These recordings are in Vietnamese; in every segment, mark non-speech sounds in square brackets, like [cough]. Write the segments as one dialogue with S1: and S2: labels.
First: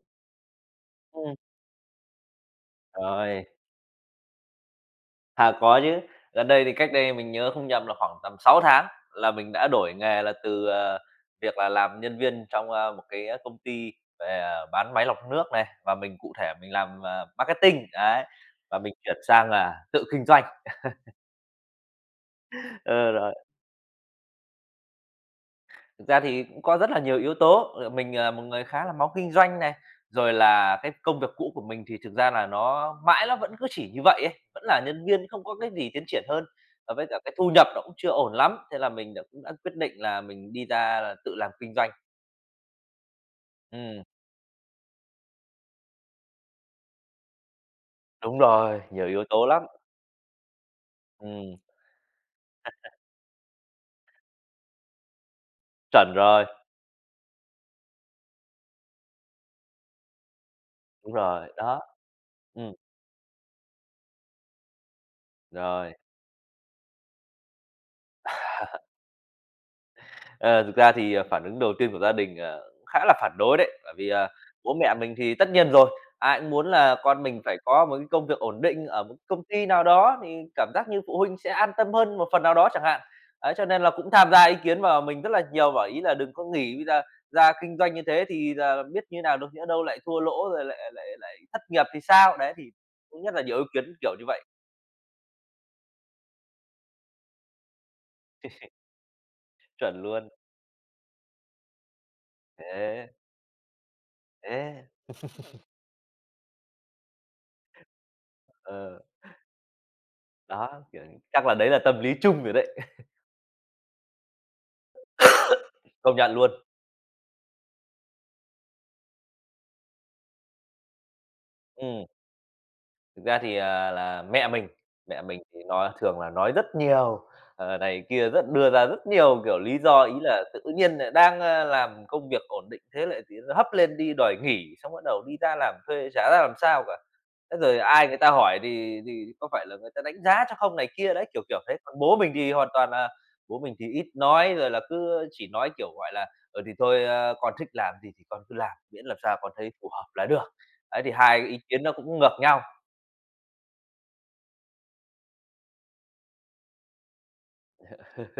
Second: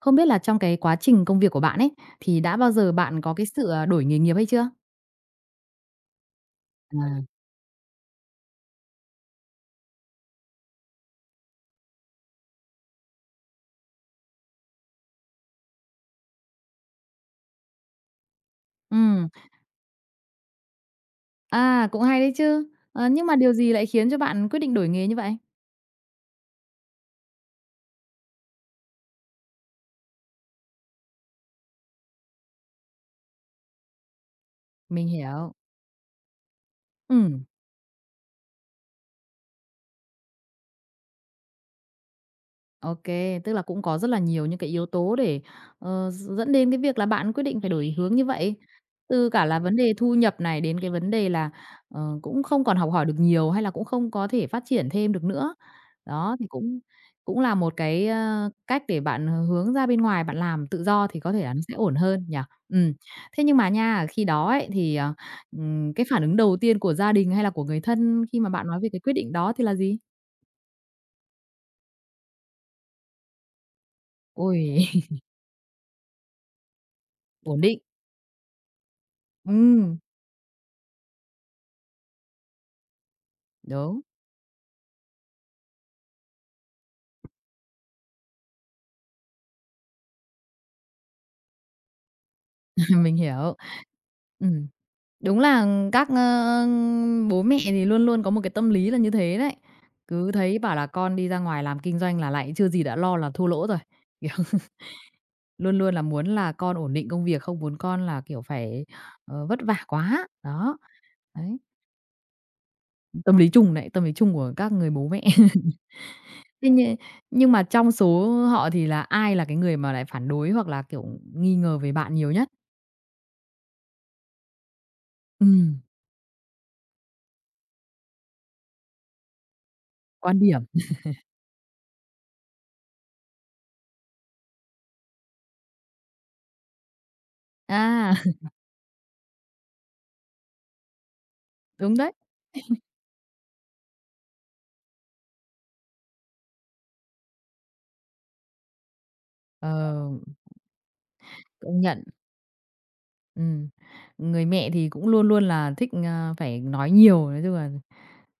S1: Không biết là trong cái quá trình
S2: Ừm,
S1: công việc của bạn ấy, thì đã bao giờ bạn có
S2: rồi,
S1: cái sự, đổi nghề nghiệp hay chưa?
S2: có chứ. Gần đây thì cách đây
S1: À.
S2: mình nhớ không nhầm là khoảng tầm 6 tháng là mình đã đổi nghề là từ, việc là làm nhân viên trong, một cái công ty về, bán máy lọc nước này, và mình cụ thể mình làm, marketing, đấy, và mình chuyển
S1: Ừm,
S2: sang là tự kinh doanh.
S1: cũng hay đấy chứ.
S2: [laughs]
S1: Ờ,
S2: Ờ,
S1: nhưng
S2: rồi.
S1: mà điều gì lại khiến cho bạn quyết định đổi nghề như vậy?
S2: Thực ra thì cũng có rất là nhiều yếu tố, mình, một người khá là máu kinh doanh này, rồi là cái công việc cũ của mình thì thực ra là nó mãi nó vẫn cứ chỉ như vậy ấy, vẫn là nhân
S1: Mình
S2: viên không
S1: hiểu.
S2: có cái gì tiến triển hơn, và với
S1: Ừ.
S2: cả cái thu nhập nó cũng chưa ổn lắm, thế là mình đã cũng đã quyết định là mình đi ra là tự làm kinh doanh.
S1: OK, tức là cũng có
S2: Ừm,
S1: rất là nhiều những cái yếu tố để, ờ, dẫn đến cái việc là bạn quyết định phải đổi hướng như
S2: đúng
S1: vậy.
S2: rồi, nhiều yếu
S1: Từ cả
S2: tố
S1: là
S2: lắm.
S1: vấn đề thu nhập này đến cái vấn đề là,
S2: Ừm,
S1: cũng không còn học hỏi được nhiều hay là cũng không có thể phát triển thêm được nữa.
S2: chuẩn
S1: Đó,
S2: rồi,
S1: thì cũng cũng là một cái, cách để bạn hướng ra bên ngoài, bạn làm tự do
S2: đúng
S1: thì có thể
S2: rồi,
S1: là nó sẽ
S2: đó,
S1: ổn hơn nhỉ?
S2: ừm,
S1: Ừm. Thế nhưng mà nha, khi đó ấy thì,
S2: rồi.
S1: cái phản ứng đầu tiên của gia đình hay là của người thân khi mà bạn nói về cái quyết định đó thì là gì?
S2: Ờ, thực ra thì, phản ứng đầu tiên của gia đình, cũng khá là phản đối đấy, bởi vì, bố
S1: Ôi,
S2: mẹ mình
S1: [laughs]
S2: thì tất nhiên rồi, ai cũng muốn là con mình phải
S1: ổn định.
S2: có một cái công việc ổn định ở một công ty nào
S1: Ừm.
S2: đó thì cảm giác như phụ huynh sẽ an tâm hơn một phần nào đó chẳng hạn. Ấy, cho nên là
S1: Đúng,
S2: cũng tham gia ý kiến vào mình rất là nhiều, bảo ý là "Đừng có nghỉ, bây giờ ra kinh doanh như thế thì là biết như nào được, nhỡ đâu lại thua lỗ rồi lại lại lại thất nghiệp thì sao?" Đấy, thì
S1: [laughs] mình
S2: cũng rất là
S1: hiểu.
S2: nhiều ý kiến kiểu như vậy.
S1: Ừm, đúng là các, bố mẹ thì luôn luôn có một cái tâm lý là như thế đấy.
S2: Chuẩn luôn,
S1: Cứ thấy bảo là con đi ra ngoài làm kinh doanh là lại chưa gì đã
S2: thế,
S1: lo là thua lỗ rồi, kiểu, [laughs]
S2: thế,
S1: luôn luôn là muốn là con ổn định công việc, không muốn con là, kiểu, phải,
S2: ờ,
S1: vất vả quá. Đó,
S2: đó, kiểu, chắc là
S1: đấy,
S2: đấy là tâm lý chung rồi đấy, [laughs]
S1: tâm lý chung đấy, tâm lý chung của các người bố mẹ. [laughs]
S2: công nhận luôn.
S1: Thế nhưng mà trong số họ thì là ai là cái người mà lại phản đối hoặc là, kiểu, nghi ngờ về
S2: Ừm,
S1: bạn nhiều nhất?
S2: thực ra thì, là mẹ mình thì
S1: Ừm,
S2: nói thường là nói rất nhiều, này kia rất đưa ra rất nhiều, kiểu, lý do. Ý
S1: quan
S2: là tự
S1: điểm.
S2: nhiên lại đang, làm công việc ổn định thế lại tự nhiên hấp lên đi đòi nghỉ, xong bắt đầu đi ra làm thuê chả ra làm sao cả. Thế rồi ai
S1: À.
S2: người ta hỏi thì có phải là người ta đánh giá cho không này kia đấy, kiểu, kiểu thế.
S1: Đúng
S2: Còn
S1: đấy.
S2: bố mình thì ít nói, rồi là cứ chỉ nói, kiểu, gọi là, "Ừ, thì thôi, con thích làm gì thì con cứ làm, miễn làm sao con thấy phù hợp
S1: Ờ,
S2: là được." Đấy, thì hai cái ý
S1: công
S2: kiến nó
S1: nhận.
S2: cũng ngược nhau.
S1: Ừm. Người mẹ thì cũng luôn luôn là thích, phải nói nhiều, nói chung là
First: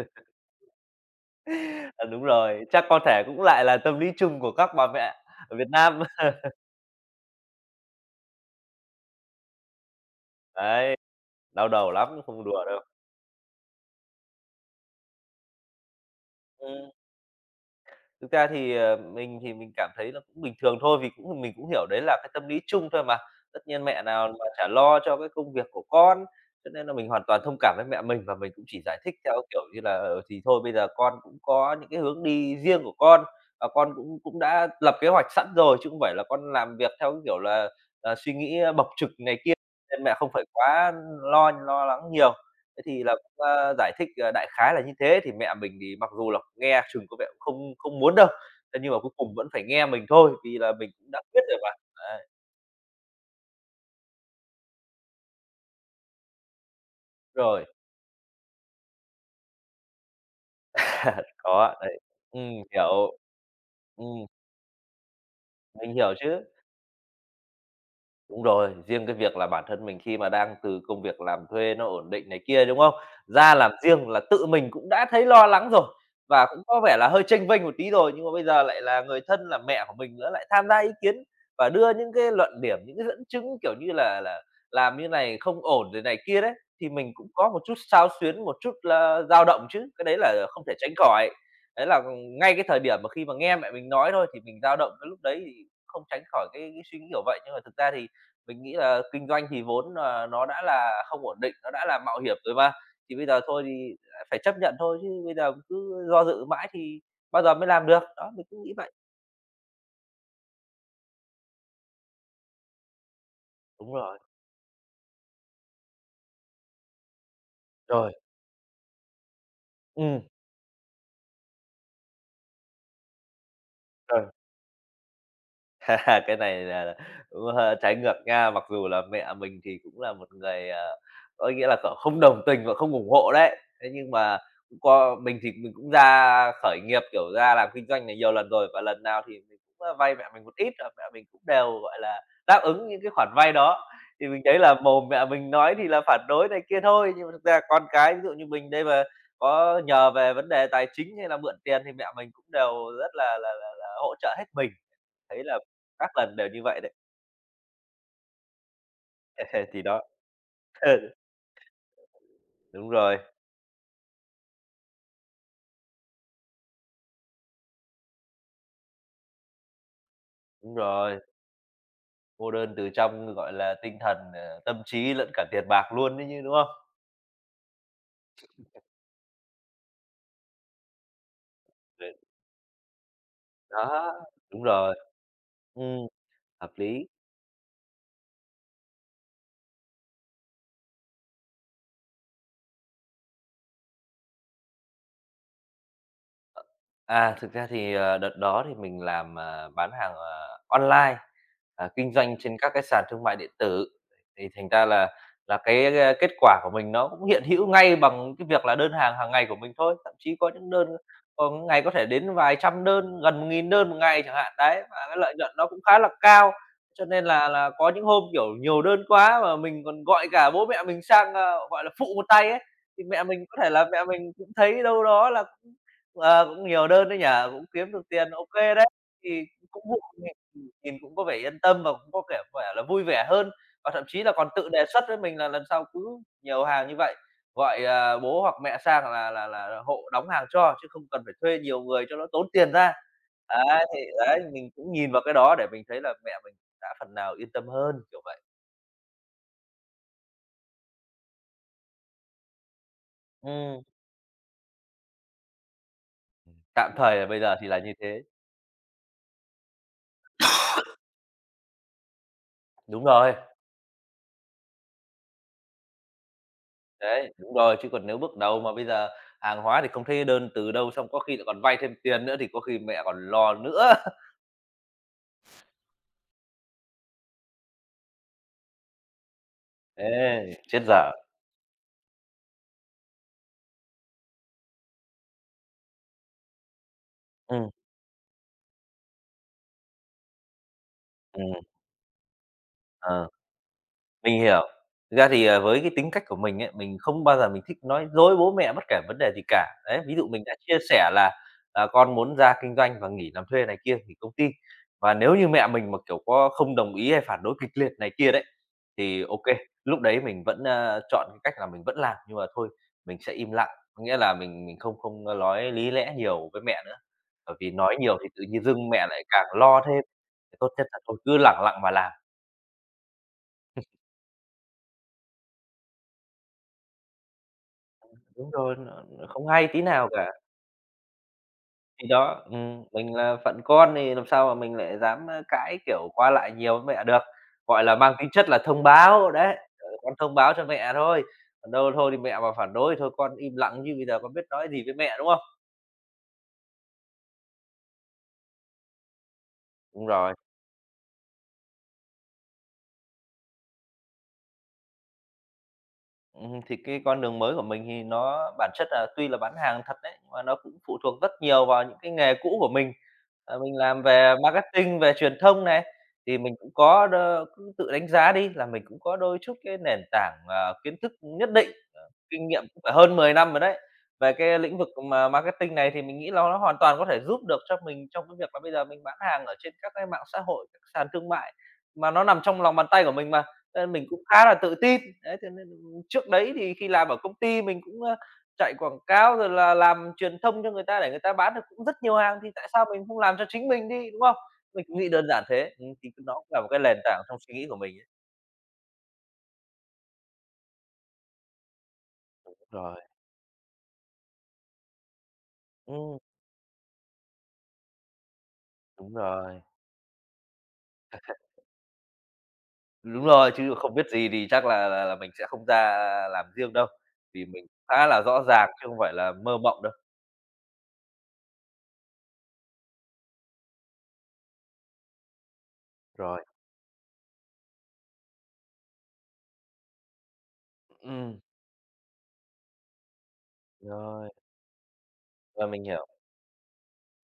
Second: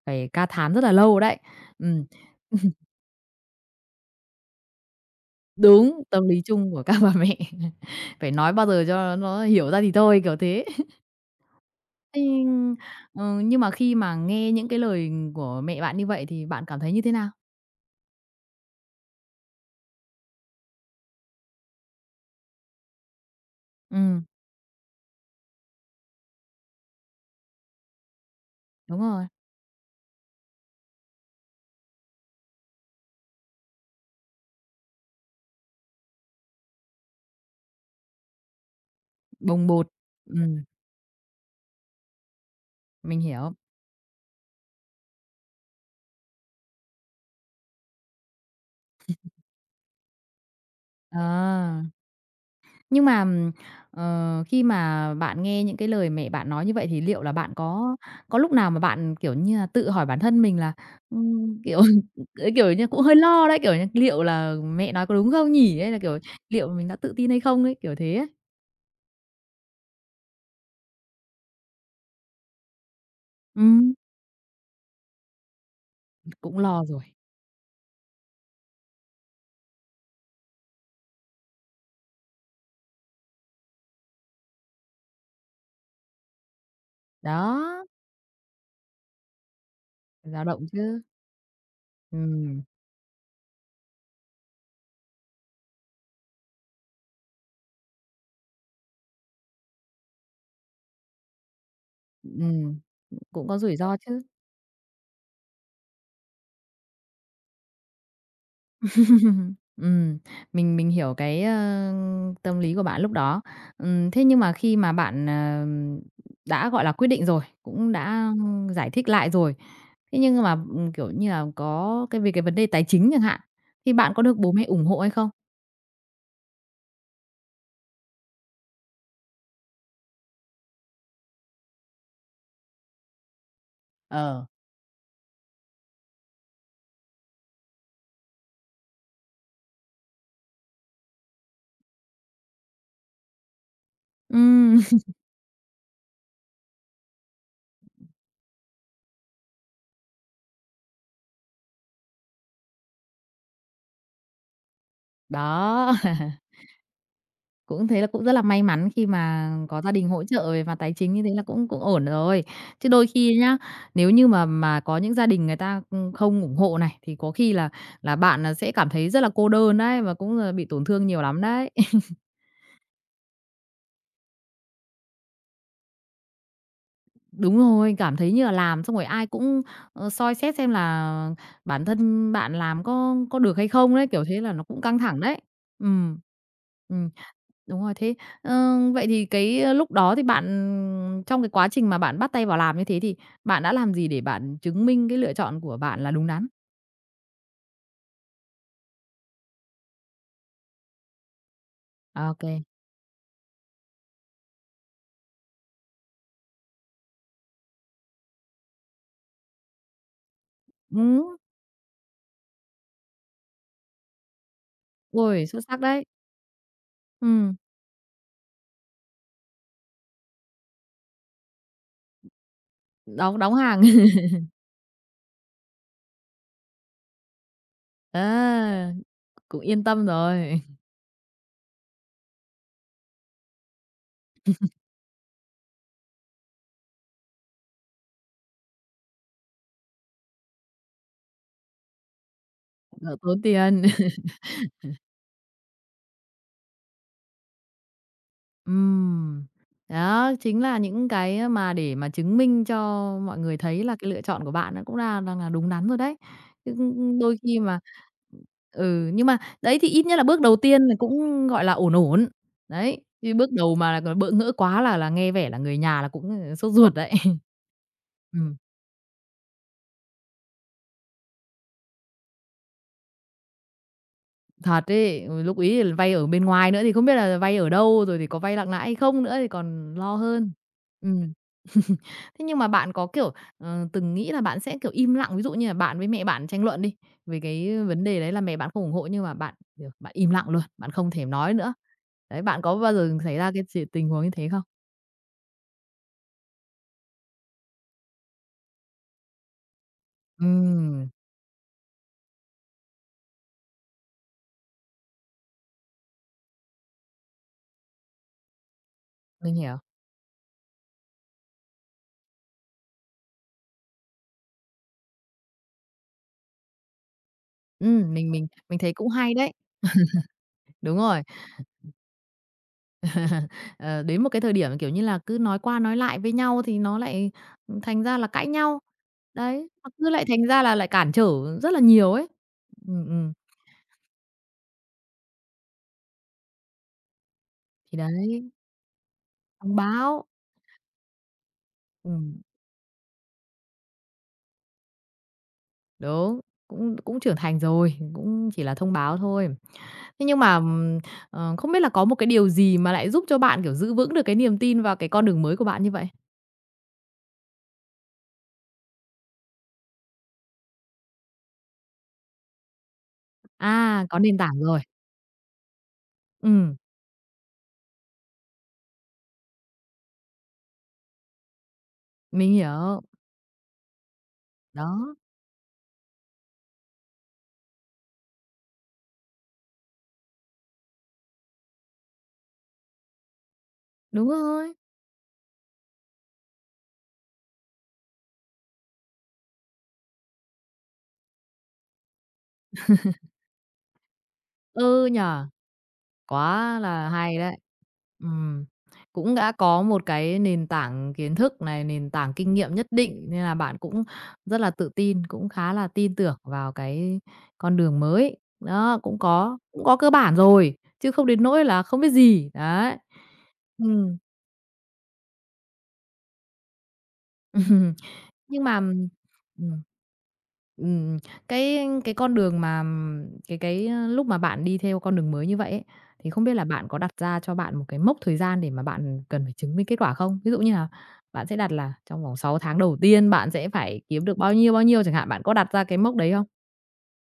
S1: phải ca thán rất là lâu đấy. Ừm.
S2: Ờ, đúng rồi,
S1: [laughs]
S2: chắc có thể cũng lại là tâm lý chung của các bà mẹ ở Việt Nam.
S1: Đúng, tâm
S2: [laughs]
S1: lý chung của các bà mẹ. [laughs] Phải nói bao giờ cho nó hiểu ra thì thôi, kiểu thế. [laughs]
S2: Đấy, đau đầu lắm,
S1: Thế,
S2: không đùa đâu.
S1: nhưng mà khi mà nghe những cái lời của mẹ bạn như vậy thì bạn cảm thấy như thế nào?
S2: Thực ra thì, mình thì mình cảm thấy là cũng bình thường thôi, vì cũng mình cũng hiểu đấy là cái tâm lý chung thôi mà. Tất nhiên mẹ
S1: Ừm,
S2: nào mà chả lo cho cái công việc của con, cho nên là mình hoàn toàn thông cảm với mẹ mình và mình cũng chỉ
S1: đúng
S2: giải thích
S1: rồi,
S2: theo, kiểu như là, thì thôi bây giờ con cũng có những cái hướng đi riêng của con, và con cũng cũng đã lập kế hoạch sẵn rồi, chứ không phải là con làm việc theo cái kiểu là, suy nghĩ bộc trực này kia,
S1: bồng bột.
S2: nên mẹ không phải
S1: Ừm,
S2: quá lo lo lắng nhiều. Thế thì là
S1: mình
S2: cũng,
S1: hiểu.
S2: giải thích, đại khái là như thế, thì mẹ mình thì mặc dù là nghe chừng có vẻ cũng không không muốn đâu, thế nhưng mà cuối cùng vẫn phải nghe mình thôi, vì là mình cũng đã quyết rồi mà.
S1: À.
S2: Đấy,
S1: Nhưng mà, khi mà bạn nghe những cái lời mẹ bạn nói như vậy thì liệu là bạn
S2: rồi,
S1: có lúc nào mà bạn, kiểu như là, tự hỏi bản thân mình là,
S2: [laughs] có,
S1: kiểu,
S2: đấy.
S1: [laughs] kiểu như, cũng
S2: Hiểu,
S1: hơi lo đấy, kiểu như, liệu
S2: ừm,
S1: là mẹ nói có đúng không nhỉ? Hay
S2: mình
S1: là,
S2: hiểu
S1: kiểu,
S2: chứ.
S1: liệu mình đã tự tin hay không ấy, kiểu thế ấy?
S2: Đúng rồi, riêng cái việc là bản thân mình khi mà đang từ công việc làm thuê nó ổn định này kia, đúng không? Ra làm
S1: Ừm,
S2: riêng là tự mình cũng đã thấy lo lắng rồi và
S1: cũng
S2: cũng có
S1: lo
S2: vẻ
S1: rồi.
S2: là hơi chênh vênh một tí rồi, nhưng mà bây giờ lại là người thân là mẹ của mình nữa lại tham gia ý kiến và đưa những cái luận điểm, những cái dẫn chứng, kiểu như là làm như này không ổn rồi này kia đấy, thì mình cũng có một chút
S1: Đó,
S2: xao xuyến, một chút là dao động chứ, cái đấy
S1: dao
S2: là không
S1: động
S2: thể tránh
S1: chứ.
S2: khỏi. Đấy là ngay
S1: Ừm,
S2: cái thời điểm mà khi mà nghe mẹ mình nói thôi thì mình dao động, cái lúc đấy thì không tránh khỏi cái suy nghĩ kiểu vậy, nhưng mà thực ra thì mình nghĩ là kinh doanh thì vốn là nó đã là không ổn định, nó đã là mạo hiểm rồi mà,
S1: ừm,
S2: thì bây giờ
S1: cũng có
S2: thôi
S1: rủi
S2: thì
S1: ro chứ.
S2: phải chấp nhận thôi chứ bây giờ cứ do dự mãi thì bao giờ mới làm được. Đó, mình cũng nghĩ vậy.
S1: Ừm, mình hiểu cái, tâm lý của bạn lúc đó.
S2: Đúng
S1: Ừm,
S2: rồi,
S1: thế nhưng mà khi mà bạn, đã, gọi là, quyết định rồi, cũng
S2: rồi,
S1: đã giải thích lại rồi, thế
S2: ừ
S1: nhưng mà, kiểu như là, có cái về cái vấn đề tài chính chẳng hạn, thì bạn có
S2: rồi.
S1: được bố mẹ ủng hộ hay không?
S2: [laughs] Cái này là cũng hơi trái ngược nha, mặc dù là mẹ mình thì cũng là một người, có nghĩa là, kiểu, không đồng tình và không ủng hộ đấy. Thế nhưng mà
S1: Ờ.
S2: cũng có mình thì mình cũng ra khởi nghiệp, kiểu, ra làm kinh doanh này nhiều lần rồi và lần nào thì mình cũng, vay mẹ mình một ít và mẹ mình cũng đều, gọi là, đáp ứng những cái khoản vay đó. Thì mình thấy là
S1: Ừm,
S2: mồm
S1: [laughs]
S2: mẹ mình nói thì là phản đối này kia thôi, nhưng mà thực ra con cái ví dụ như mình đây mà có nhờ về vấn đề tài chính hay là mượn tiền thì mẹ mình cũng đều rất là hỗ trợ hết mình. Thấy là
S1: đó.
S2: các
S1: [laughs]
S2: lần đều như vậy đấy.
S1: Cũng thế là cũng rất là may mắn khi mà
S2: [laughs]
S1: có
S2: Thì
S1: gia
S2: đó,
S1: đình hỗ trợ về mặt tài
S2: [laughs]
S1: chính như thế là cũng cũng ổn rồi. Chứ
S2: đúng
S1: đôi
S2: rồi,
S1: khi nhá, nếu như mà có những gia đình người ta, không ủng hộ này, thì có khi là bạn, sẽ cảm thấy rất là cô đơn đấy, và cũng là bị
S2: đúng
S1: tổn thương
S2: rồi,
S1: nhiều lắm đấy. [laughs]
S2: cô đơn từ trong, gọi là, tinh thần, tâm trí lẫn cả tiền bạc luôn ấy như đúng không?
S1: Đúng rồi, cảm thấy như là làm xong rồi ai cũng, soi xét xem là bản
S2: Đấy,
S1: thân bạn làm có được hay không đấy,
S2: đó,
S1: kiểu thế là nó
S2: đúng
S1: cũng
S2: rồi,
S1: căng thẳng đấy. Ừ.
S2: ừm, hợp
S1: Ừ.
S2: lý.
S1: Đúng rồi, thế, vậy thì cái, lúc đó thì bạn trong cái quá trình mà bạn bắt tay vào làm như thế thì bạn đã làm gì để bạn chứng minh cái lựa chọn của bạn là đúng đắn?
S2: À, thực ra thì, đợt đó thì mình làm, bán hàng, online, kinh
S1: Ô
S2: doanh
S1: kê.
S2: trên các cái sàn thương mại điện tử. Thì thành ra là cái, kết quả của mình nó cũng hiện hữu ngay bằng cái việc là đơn hàng hàng ngày của mình thôi, thậm chí có những đơn
S1: Ừm,
S2: có những ngày có thể đến vài trăm đơn, gần 1.000 đơn một ngày chẳng hạn, đấy, và cái lợi
S1: ôi,
S2: nhuận
S1: xuất
S2: nó
S1: sắc
S2: cũng khá
S1: đấy.
S2: là cao. Cho nên là
S1: Ừm,
S2: là có những hôm, kiểu, nhiều đơn quá mà mình còn gọi cả bố mẹ mình sang, gọi là, phụ một tay ấy, thì mẹ
S1: đóng
S2: mình
S1: đóng
S2: có thể
S1: hàng. [laughs]
S2: là mẹ mình cũng thấy đâu đó là ờ, cũng nhiều đơn đấy nhỉ, cũng kiếm được tiền, ô kê đấy.
S1: Á,
S2: Thì
S1: cũng yên
S2: cũng vụ
S1: tâm
S2: mình
S1: rồi,
S2: nhìn cũng có vẻ yên tâm và cũng có vẻ vẻ là vui vẻ hơn, và thậm chí là còn tự đề xuất với mình là lần sau cứ nhiều hàng như vậy, gọi, bố hoặc mẹ sang là hộ đóng hàng cho, chứ không cần phải thuê nhiều người cho nó tốn tiền ra.
S1: [laughs] đỡ tốn tiền.
S2: Đấy, thì đấy, mình cũng nhìn vào cái đó để mình thấy là mẹ mình đã phần nào yên tâm hơn, kiểu vậy.
S1: Ừm. Đó, chính là những cái mà để mà chứng minh cho mọi người
S2: Ừm,
S1: thấy là cái lựa chọn của bạn nó cũng là đang là đúng đắn rồi đấy. Chứ
S2: tạm thời là
S1: đôi
S2: bây giờ
S1: khi
S2: thì
S1: mà
S2: là như thế.
S1: ừ, nhưng mà đấy thì ít nhất là bước đầu tiên là cũng, gọi là, ổn ổn. Đấy,
S2: Đúng
S1: chứ
S2: rồi.
S1: bước đầu mà bỡ ngỡ quá là nghe vẻ là người nhà là cũng sốt ruột đấy.
S2: Đấy,
S1: [laughs]
S2: đúng rồi, chứ còn nếu bước
S1: Ừm.
S2: đầu mà bây giờ hàng hóa thì không thấy đơn từ đâu, xong có khi lại còn vay thêm tiền nữa thì có khi mẹ còn lo nữa. [laughs]
S1: Thật ấy, ừ, lúc ấy thì vay ở bên ngoài nữa thì không biết là vay ở đâu, rồi thì có vay nặng lãi hay không nữa thì còn
S2: Thế
S1: lo hơn.
S2: chết dở.
S1: Ừm. [laughs] Thế nhưng mà bạn có, kiểu, từng nghĩ là bạn sẽ, kiểu, im lặng, ví dụ như là bạn với mẹ bạn tranh luận đi, về
S2: Ừm,
S1: cái vấn đề đấy là mẹ bạn không ủng hộ nhưng mà bạn, kiểu, bạn im lặng luôn, bạn không thèm nói
S2: ừm,
S1: nữa. Đấy, bạn có bao giờ
S2: ờ.
S1: xảy ra cái chuyện tình huống như
S2: Mình
S1: thế không?
S2: hiểu. Thực ra thì, với cái tính cách của mình ấy, mình không bao giờ mình thích nói dối bố mẹ bất kể vấn đề gì cả. Đấy, ví dụ mình đã chia
S1: Ừm,
S2: sẻ là, con muốn ra kinh doanh và nghỉ làm thuê này kia, nghỉ công ty. Và nếu như mẹ mình mà, kiểu, có không đồng ý hay phản đối kịch liệt này kia đấy, thì
S1: mình
S2: ok
S1: hiểu.
S2: lúc đấy mình vẫn, chọn cái cách là mình vẫn làm, nhưng mà thôi mình sẽ im lặng. Có nghĩa là mình không không, nói lý lẽ nhiều với mẹ nữa, bởi vì nói
S1: Ừm,
S2: nhiều thì
S1: mình
S2: tự
S1: mình
S2: nhiên
S1: mình
S2: dưng
S1: thấy
S2: mẹ
S1: cũng
S2: lại
S1: hay
S2: càng
S1: đấy.
S2: lo thêm, thì tốt nhất
S1: Đúng
S2: là thôi
S1: rồi.
S2: cứ lẳng lặng mà làm.
S1: Ờ, đến một cái thời điểm, kiểu như là, cứ nói qua nói lại với nhau thì nó lại, thành ra là cãi
S2: Đúng rồi,
S1: nhau.
S2: nó không
S1: Đấy,
S2: hay tí
S1: mà cứ
S2: nào
S1: lại
S2: cả.
S1: thành ra là lại cản trở rất là
S2: Thì
S1: nhiều ấy.
S2: đó,
S1: Ừm,
S2: mình
S1: ừm,
S2: là phận con thì làm sao mà mình lại dám, cãi, kiểu, qua lại nhiều với mẹ được, gọi là,
S1: thì
S2: mang tính
S1: đấy,
S2: chất là thông báo, đấy,
S1: thông
S2: "Con
S1: báo.
S2: thông báo cho mẹ thôi, còn đâu thôi thì mẹ
S1: Ừm,
S2: mà phản đối thì thôi con im lặng chứ bây giờ con biết nói gì với mẹ", đúng không?
S1: đúng, cũng cũng trưởng thành rồi, cũng chỉ là thông báo thôi.
S2: Đúng
S1: Thế
S2: rồi.
S1: nhưng mà, không biết là có một cái điều gì mà lại giúp cho bạn, kiểu, giữ vững được cái niềm tin vào cái con đường mới của bạn như vậy?
S2: Thì cái con đường mới của mình thì nó bản chất là tuy là bán hàng thật đấy, nhưng mà nó cũng phụ thuộc rất nhiều vào những cái nghề cũ của mình. Mình làm
S1: À, có
S2: về
S1: nền tảng rồi.
S2: marketing, về truyền thông này, thì mình cũng
S1: Ừm,
S2: có đ cứ tự đánh giá đi là mình cũng có đôi chút cái nền tảng, kiến thức nhất định. Kinh
S1: mình
S2: nghiệm cũng phải
S1: hiểu.
S2: hơn 10 năm rồi đấy. Về cái lĩnh vực
S1: Đó,
S2: mà marketing này thì mình nghĩ là nó hoàn toàn có thể giúp được cho mình trong cái việc là bây giờ mình bán hàng ở trên các cái mạng xã hội, các sàn thương mại mà nó nằm trong lòng bàn tay của mình mà, cho nên mình cũng
S1: đúng
S2: khá là
S1: rồi.
S2: tự tin. Đấy, thế nên trước đấy thì khi làm ở công ty mình cũng, chạy quảng cáo rồi là làm truyền thông cho người ta để người ta bán được cũng rất nhiều hàng, thì tại sao mình không làm cho chính mình đi, đúng không? Mình cũng
S1: Ừ,
S2: nghĩ
S1: nhỉ?
S2: đơn giản thế, thì nó cũng là một
S1: Quá
S2: cái nền
S1: là
S2: tảng
S1: hay
S2: trong suy
S1: đấy.
S2: nghĩ của mình ấy.
S1: Ừm, cũng đã có một cái nền tảng kiến thức này, nền tảng kinh nghiệm nhất
S2: Rồi.
S1: định nên là bạn cũng rất là tự tin, cũng khá là tin
S2: Ừm.
S1: tưởng vào cái con đường mới. Đó,
S2: đúng
S1: cũng có
S2: rồi.
S1: cũng có cơ bản rồi, chứ không đến nỗi là không biết gì, đấy.
S2: Đúng rồi, chứ không biết
S1: Ừm.
S2: gì thì chắc là mình sẽ không ra làm riêng đâu, vì mình
S1: [laughs]
S2: khá là rõ
S1: Nhưng
S2: ràng
S1: mà
S2: chứ không phải là mơ
S1: ừm,
S2: mộng đâu.
S1: ừm, cái cái con đường mà lúc mà bạn đi theo con đường mới như vậy ấy, thì
S2: Rồi.
S1: không biết là bạn có đặt ra cho bạn một cái mốc thời gian để mà bạn cần phải chứng minh kết quả không? Ví dụ như là
S2: Ừm,
S1: bạn sẽ đặt là trong vòng 6 tháng đầu tiên bạn sẽ phải kiếm
S2: rồi,
S1: được bao nhiêu chẳng hạn, bạn có
S2: rồi
S1: đặt ra
S2: mình
S1: cái
S2: hiểu.
S1: mốc đấy không?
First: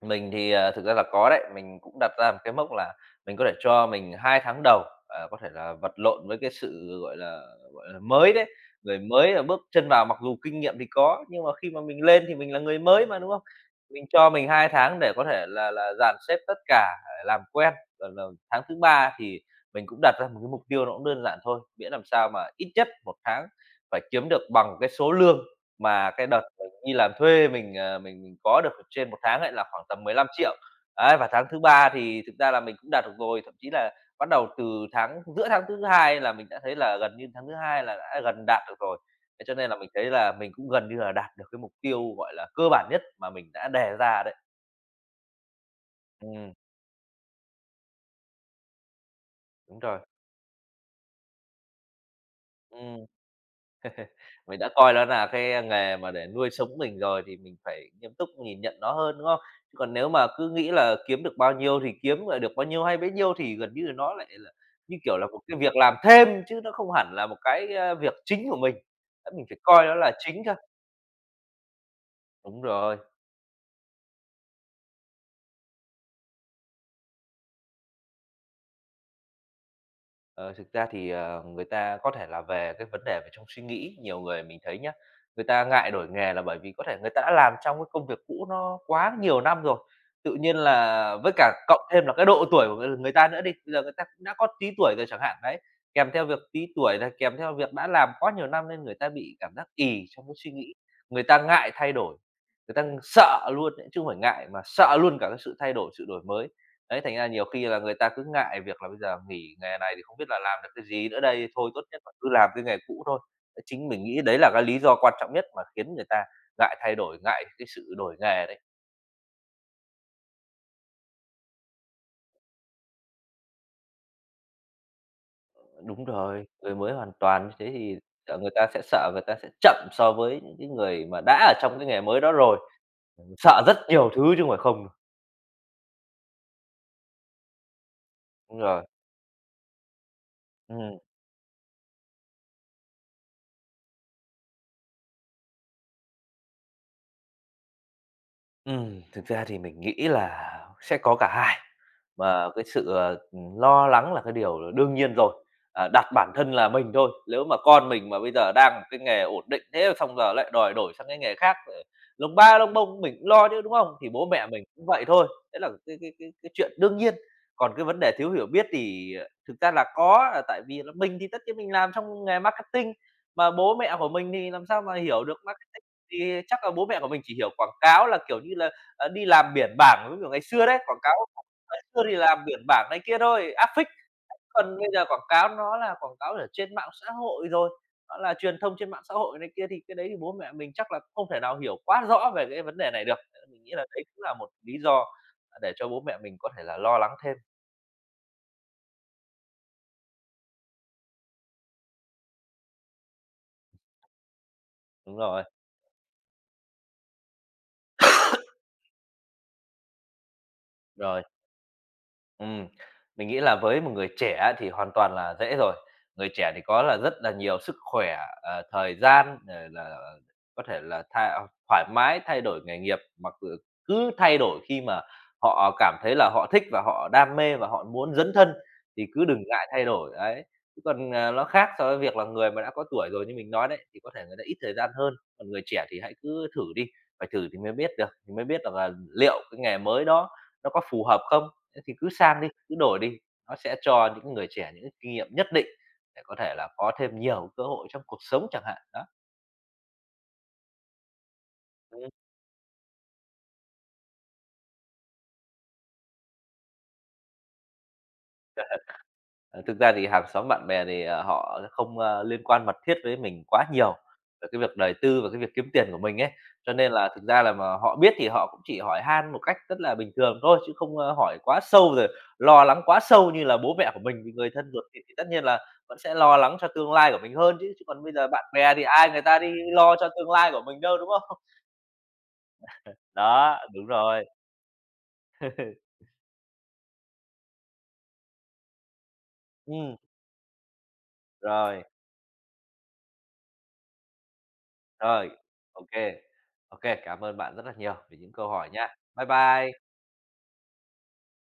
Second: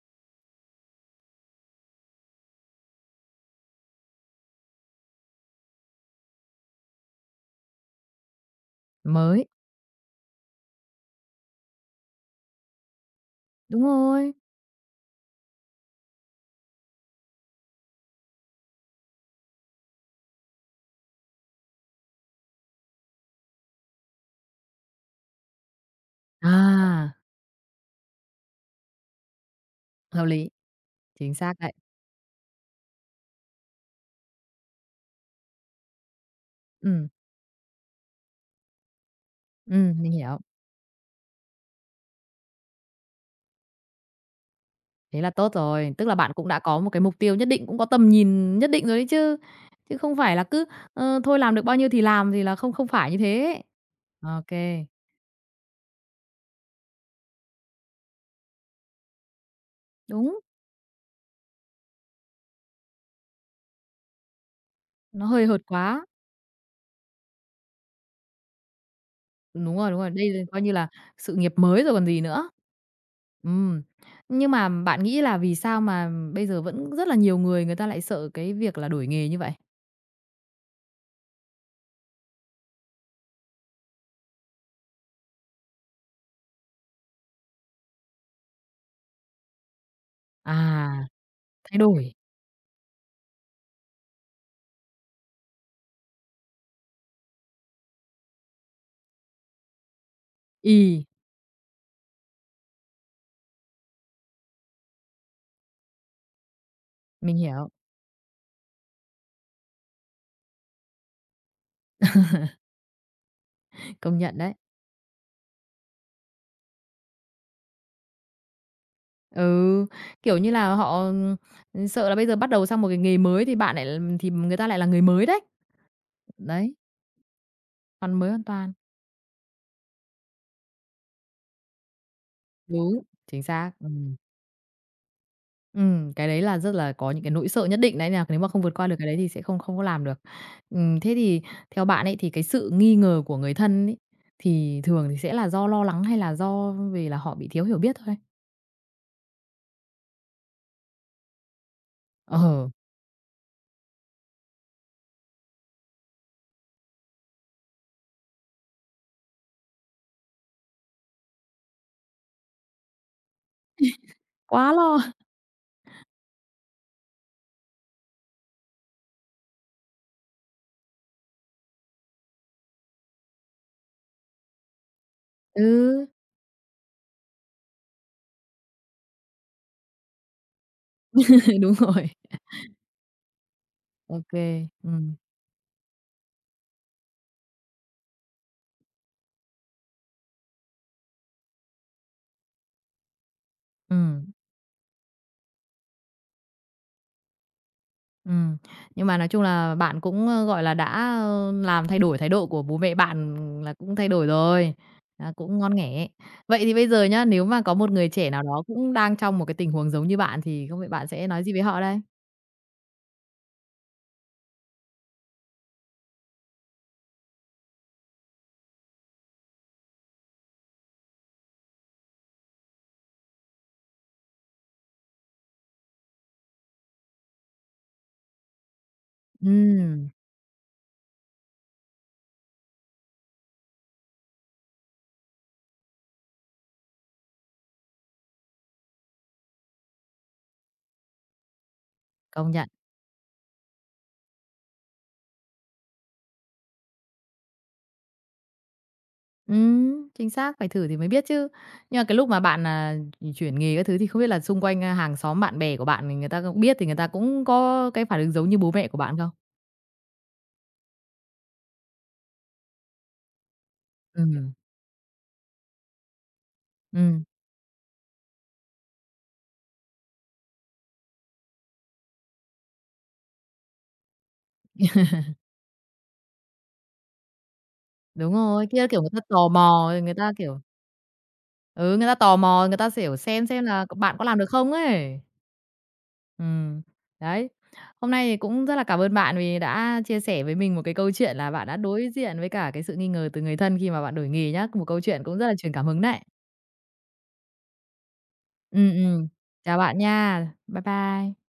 S2: Mình thì, thực ra là có đấy, mình cũng đặt ra một cái mốc là mình có thể cho mình 2 tháng đầu, có thể là vật lộn với cái sự, gọi là, mới đấy, người mới là
S1: Mới
S2: bước chân vào mặc dù kinh nghiệm thì có, nhưng mà khi mà mình lên thì mình là người mới mà, đúng không?
S1: đúng
S2: Mình cho
S1: rồi.
S2: mình 2 tháng để có thể là dàn xếp tất cả, làm quen, rồi là tháng thứ 3 thì mình cũng đặt ra một cái mục tiêu nó cũng đơn giản thôi, miễn làm sao mà ít nhất một tháng phải kiếm được bằng cái số lương mà cái đợt mình đi
S1: À,
S2: làm thuê mình, ờ, mình có được trên một tháng ấy là khoảng tầm mười
S1: hợp
S2: lăm
S1: lý,
S2: triệu Đấy, và
S1: chính
S2: tháng
S1: xác
S2: thứ
S1: đấy.
S2: ba thì thực ra là mình cũng đạt được rồi, thậm chí là bắt đầu từ tháng giữa tháng thứ hai là mình đã thấy là
S1: Ừm,
S2: gần như tháng thứ hai là đã gần đạt được rồi. Thế cho nên là mình
S1: ừm,
S2: thấy
S1: mình
S2: là
S1: hiểu.
S2: mình cũng gần như là đạt được cái mục tiêu, gọi là, cơ bản nhất mà mình đã đề ra đấy.
S1: Thế là tốt rồi, tức là bạn cũng
S2: Ừm,
S1: đã có một cái mục tiêu nhất định, cũng có tầm nhìn nhất định rồi đấy chứ,
S2: đúng
S1: chứ
S2: rồi.
S1: không phải là cứ, thôi làm được bao nhiêu thì làm thì là không không
S2: Ừm.
S1: phải như thế. OK,
S2: Mình đã coi nó là cái nghề mà để nuôi sống mình rồi thì mình phải nghiêm túc nhìn nhận nó hơn, đúng không? Chứ còn nếu mà
S1: đúng,
S2: cứ nghĩ là kiếm được bao nhiêu thì kiếm, rồi được bao nhiêu hay bấy nhiêu thì gần như là nó lại là như kiểu
S1: nó
S2: là một
S1: hời
S2: cái
S1: hợt
S2: việc làm
S1: quá.
S2: thêm chứ nó không hẳn là một cái, việc chính của mình. Mình phải coi nó
S1: Đúng rồi,
S2: là
S1: đây là
S2: chính cơ.
S1: coi như là sự nghiệp mới rồi còn gì nữa.
S2: Đúng rồi.
S1: Ừm, nhưng mà bạn nghĩ là vì sao mà bây giờ vẫn rất là nhiều người người ta lại sợ cái việc là đổi nghề như vậy?
S2: Ờ, thực ra thì, người ta có thể là về cái vấn đề về trong suy nghĩ, nhiều người mình thấy nhá, người ta ngại đổi nghề là bởi vì có thể người ta đã làm trong cái công việc cũ nó quá nhiều năm rồi. Tự nhiên
S1: À,
S2: là với cả
S1: thay
S2: cộng thêm
S1: đổi.
S2: là cái độ tuổi của người người ta nữa đi, bây giờ người ta cũng đã có tí tuổi rồi chẳng hạn, đấy, kèm theo việc tí tuổi là kèm theo việc đã làm quá nhiều năm nên người ta bị cảm giác ì trong cái suy nghĩ,
S1: Ừm,
S2: người ta ngại thay đổi, người ta sợ luôn ấy, chứ không phải ngại mà sợ luôn cả cái sự thay đổi, sự đổi mới. Đấy, thành ra
S1: mình
S2: nhiều khi
S1: hiểu,
S2: là người ta cứ ngại việc là bây giờ nghỉ nghề này thì không biết là làm được cái gì nữa đây, thôi tốt nhất là cứ làm cái nghề cũ thôi. Đấy, chính
S1: [laughs]
S2: mình
S1: công
S2: nghĩ
S1: nhận
S2: đấy là
S1: đấy.
S2: cái lý do quan trọng nhất mà khiến người ta ngại thay đổi, ngại cái sự đổi nghề đấy.
S1: Ừ, kiểu như là, họ, sợ là bây giờ bắt đầu sang một cái nghề mới thì bạn lại thì người ta lại là người mới đấy.
S2: Đúng rồi,
S1: Đấy,
S2: người mới hoàn toàn như thế thì
S1: hoàn mới
S2: sợ
S1: hoàn
S2: người ta
S1: toàn.
S2: sẽ sợ người ta sẽ chậm so với những cái người mà đã ở trong cái nghề mới đó rồi,
S1: Đúng, chính
S2: sợ
S1: xác.
S2: rất nhiều
S1: Ừm,
S2: thứ chứ không phải không.
S1: ừm, cái đấy là rất là có những cái nỗi sợ nhất định đấy, là nếu mà
S2: Đúng
S1: không vượt
S2: rồi.
S1: qua được cái đấy thì sẽ không không có làm được.
S2: Ừm,
S1: Thế thì theo bạn ấy, thì cái sự nghi ngờ của người thân ấy, thì thường thì sẽ là do lo lắng hay là do vì là họ bị thiếu hiểu biết thôi?
S2: thực ra thì mình nghĩ là sẽ có cả hai. Mà cái
S1: Ờ,
S2: sự, lo lắng là cái điều là đương nhiên rồi, đặt bản thân là mình thôi, nếu mà con mình mà bây giờ đang một cái nghề ổn định thế xong giờ lại đòi đổi sang cái nghề khác, lông ba lông bông mình cũng lo chứ, đúng không? Thì bố mẹ mình
S1: quá
S2: cũng
S1: lo,
S2: vậy thôi, đấy là cái chuyện đương nhiên. Còn cái vấn đề thiếu hiểu biết thì, thực ra là có, là tại vì là mình thì tất nhiên mình làm trong nghề marketing, mà bố mẹ của mình thì làm sao mà hiểu được marketing,
S1: ừ,
S2: thì chắc là bố mẹ của mình chỉ hiểu quảng cáo là, kiểu như là, đi làm biển bảng giống kiểu ngày xưa đấy, quảng cáo.
S1: [laughs] đúng
S2: Ngày xưa
S1: rồi.
S2: thì làm biển bảng này kia thôi, áp phích,
S1: OK kê.
S2: còn bây
S1: ừm,
S2: giờ quảng cáo nó là quảng cáo ở trên mạng xã hội rồi, nó là truyền thông trên mạng xã hội này kia, thì cái đấy thì bố mẹ mình chắc là không thể nào hiểu quá rõ về cái vấn đề này được. Mình nghĩ là đấy cũng là một lý do, để cho bố mẹ mình có thể là lo lắng thêm.
S1: Ừm, nhưng mà nói chung là bạn cũng, gọi là, đã, làm thay đổi thái độ của bố mẹ bạn là cũng thay đổi rồi,
S2: Đúng rồi,
S1: cũng ngon nghẻ. Vậy thì bây giờ nhá, nếu mà có một người trẻ nào đó cũng đang trong một cái tình huống giống như bạn thì không biết bạn
S2: rồi.
S1: sẽ nói gì với họ đây?
S2: Ừm, mình nghĩ là với một người trẻ á thì hoàn toàn là dễ rồi. Người trẻ thì có là rất là nhiều sức khỏe, thời gian rồi là, có thể là thoải mái thay đổi nghề nghiệp, cứ thay đổi khi mà họ cảm thấy là họ thích và họ đam mê và họ muốn dấn thân thì cứ đừng ngại thay
S1: Ừm,
S2: đổi, đấy. Chứ còn, nó khác so với việc là người mà đã có tuổi rồi như mình nói đấy, thì có thể người ta ít thời gian hơn, còn người trẻ thì hãy cứ thử đi, phải thử thì mới biết được, thì mới biết được là liệu cái nghề mới đó nó có phù hợp không, thế thì cứ sang đi,
S1: công nhận.
S2: cứ đổi đi, nó sẽ cho những người trẻ những kinh nghiệm nhất định để có thể là có thêm nhiều cơ hội trong cuộc sống chẳng hạn, đó.
S1: Chính xác, phải thử thì mới biết chứ. Nhưng mà
S2: Ừm.
S1: cái lúc mà bạn, chuyển nghề các thứ thì không biết là xung quanh, hàng xóm bạn bè của bạn thì người ta cũng biết thì người ta cũng có cái phản ứng giống như bố mẹ của bạn không?
S2: Ờ, thực ra thì hàng xóm bạn bè thì, họ không, liên quan mật thiết với mình quá nhiều
S1: Ừ,
S2: về cái việc đời tư và cái việc kiếm tiền của mình ấy, cho nên là
S1: ừm,
S2: thực ra là mà họ biết thì họ cũng chỉ hỏi han một cách rất là bình thường thôi, chứ không, hỏi quá sâu rồi lo lắng quá sâu như là bố mẹ của mình vì người thân ruột thịt thì tất nhiên là vẫn sẽ lo lắng cho tương lai của mình hơn chứ. Chứ còn bây giờ
S1: đúng
S2: bạn
S1: rồi,
S2: bè thì
S1: kia, kiểu, người
S2: ai
S1: ta
S2: người ta
S1: tò
S2: đi
S1: mò,
S2: lo cho
S1: người
S2: tương
S1: ta,
S2: lai
S1: kiểu.
S2: của mình đâu, đúng không?
S1: Ừ, người ta tò mò, người ta kiểu
S2: Đó,
S1: xem là
S2: đúng
S1: bạn có
S2: rồi.
S1: làm được không ấy.
S2: [laughs]
S1: Ừm, đấy. Hôm nay thì cũng rất là cảm ơn bạn vì
S2: Ừm.
S1: đã chia sẻ với mình một cái câu chuyện là bạn đã
S2: Rồi,
S1: đối diện với cả cái sự nghi ngờ từ người thân khi mà bạn đổi nghề nhá. Một câu chuyện
S2: rồi,
S1: cũng rất là truyền cảm
S2: ok,
S1: hứng
S2: ok,
S1: đấy.
S2: cảm ơn bạn rất là nhiều vì những câu hỏi nha.
S1: Ừm,
S2: Bye
S1: ừm. Chào
S2: bye.
S1: bạn nha. Bye bye.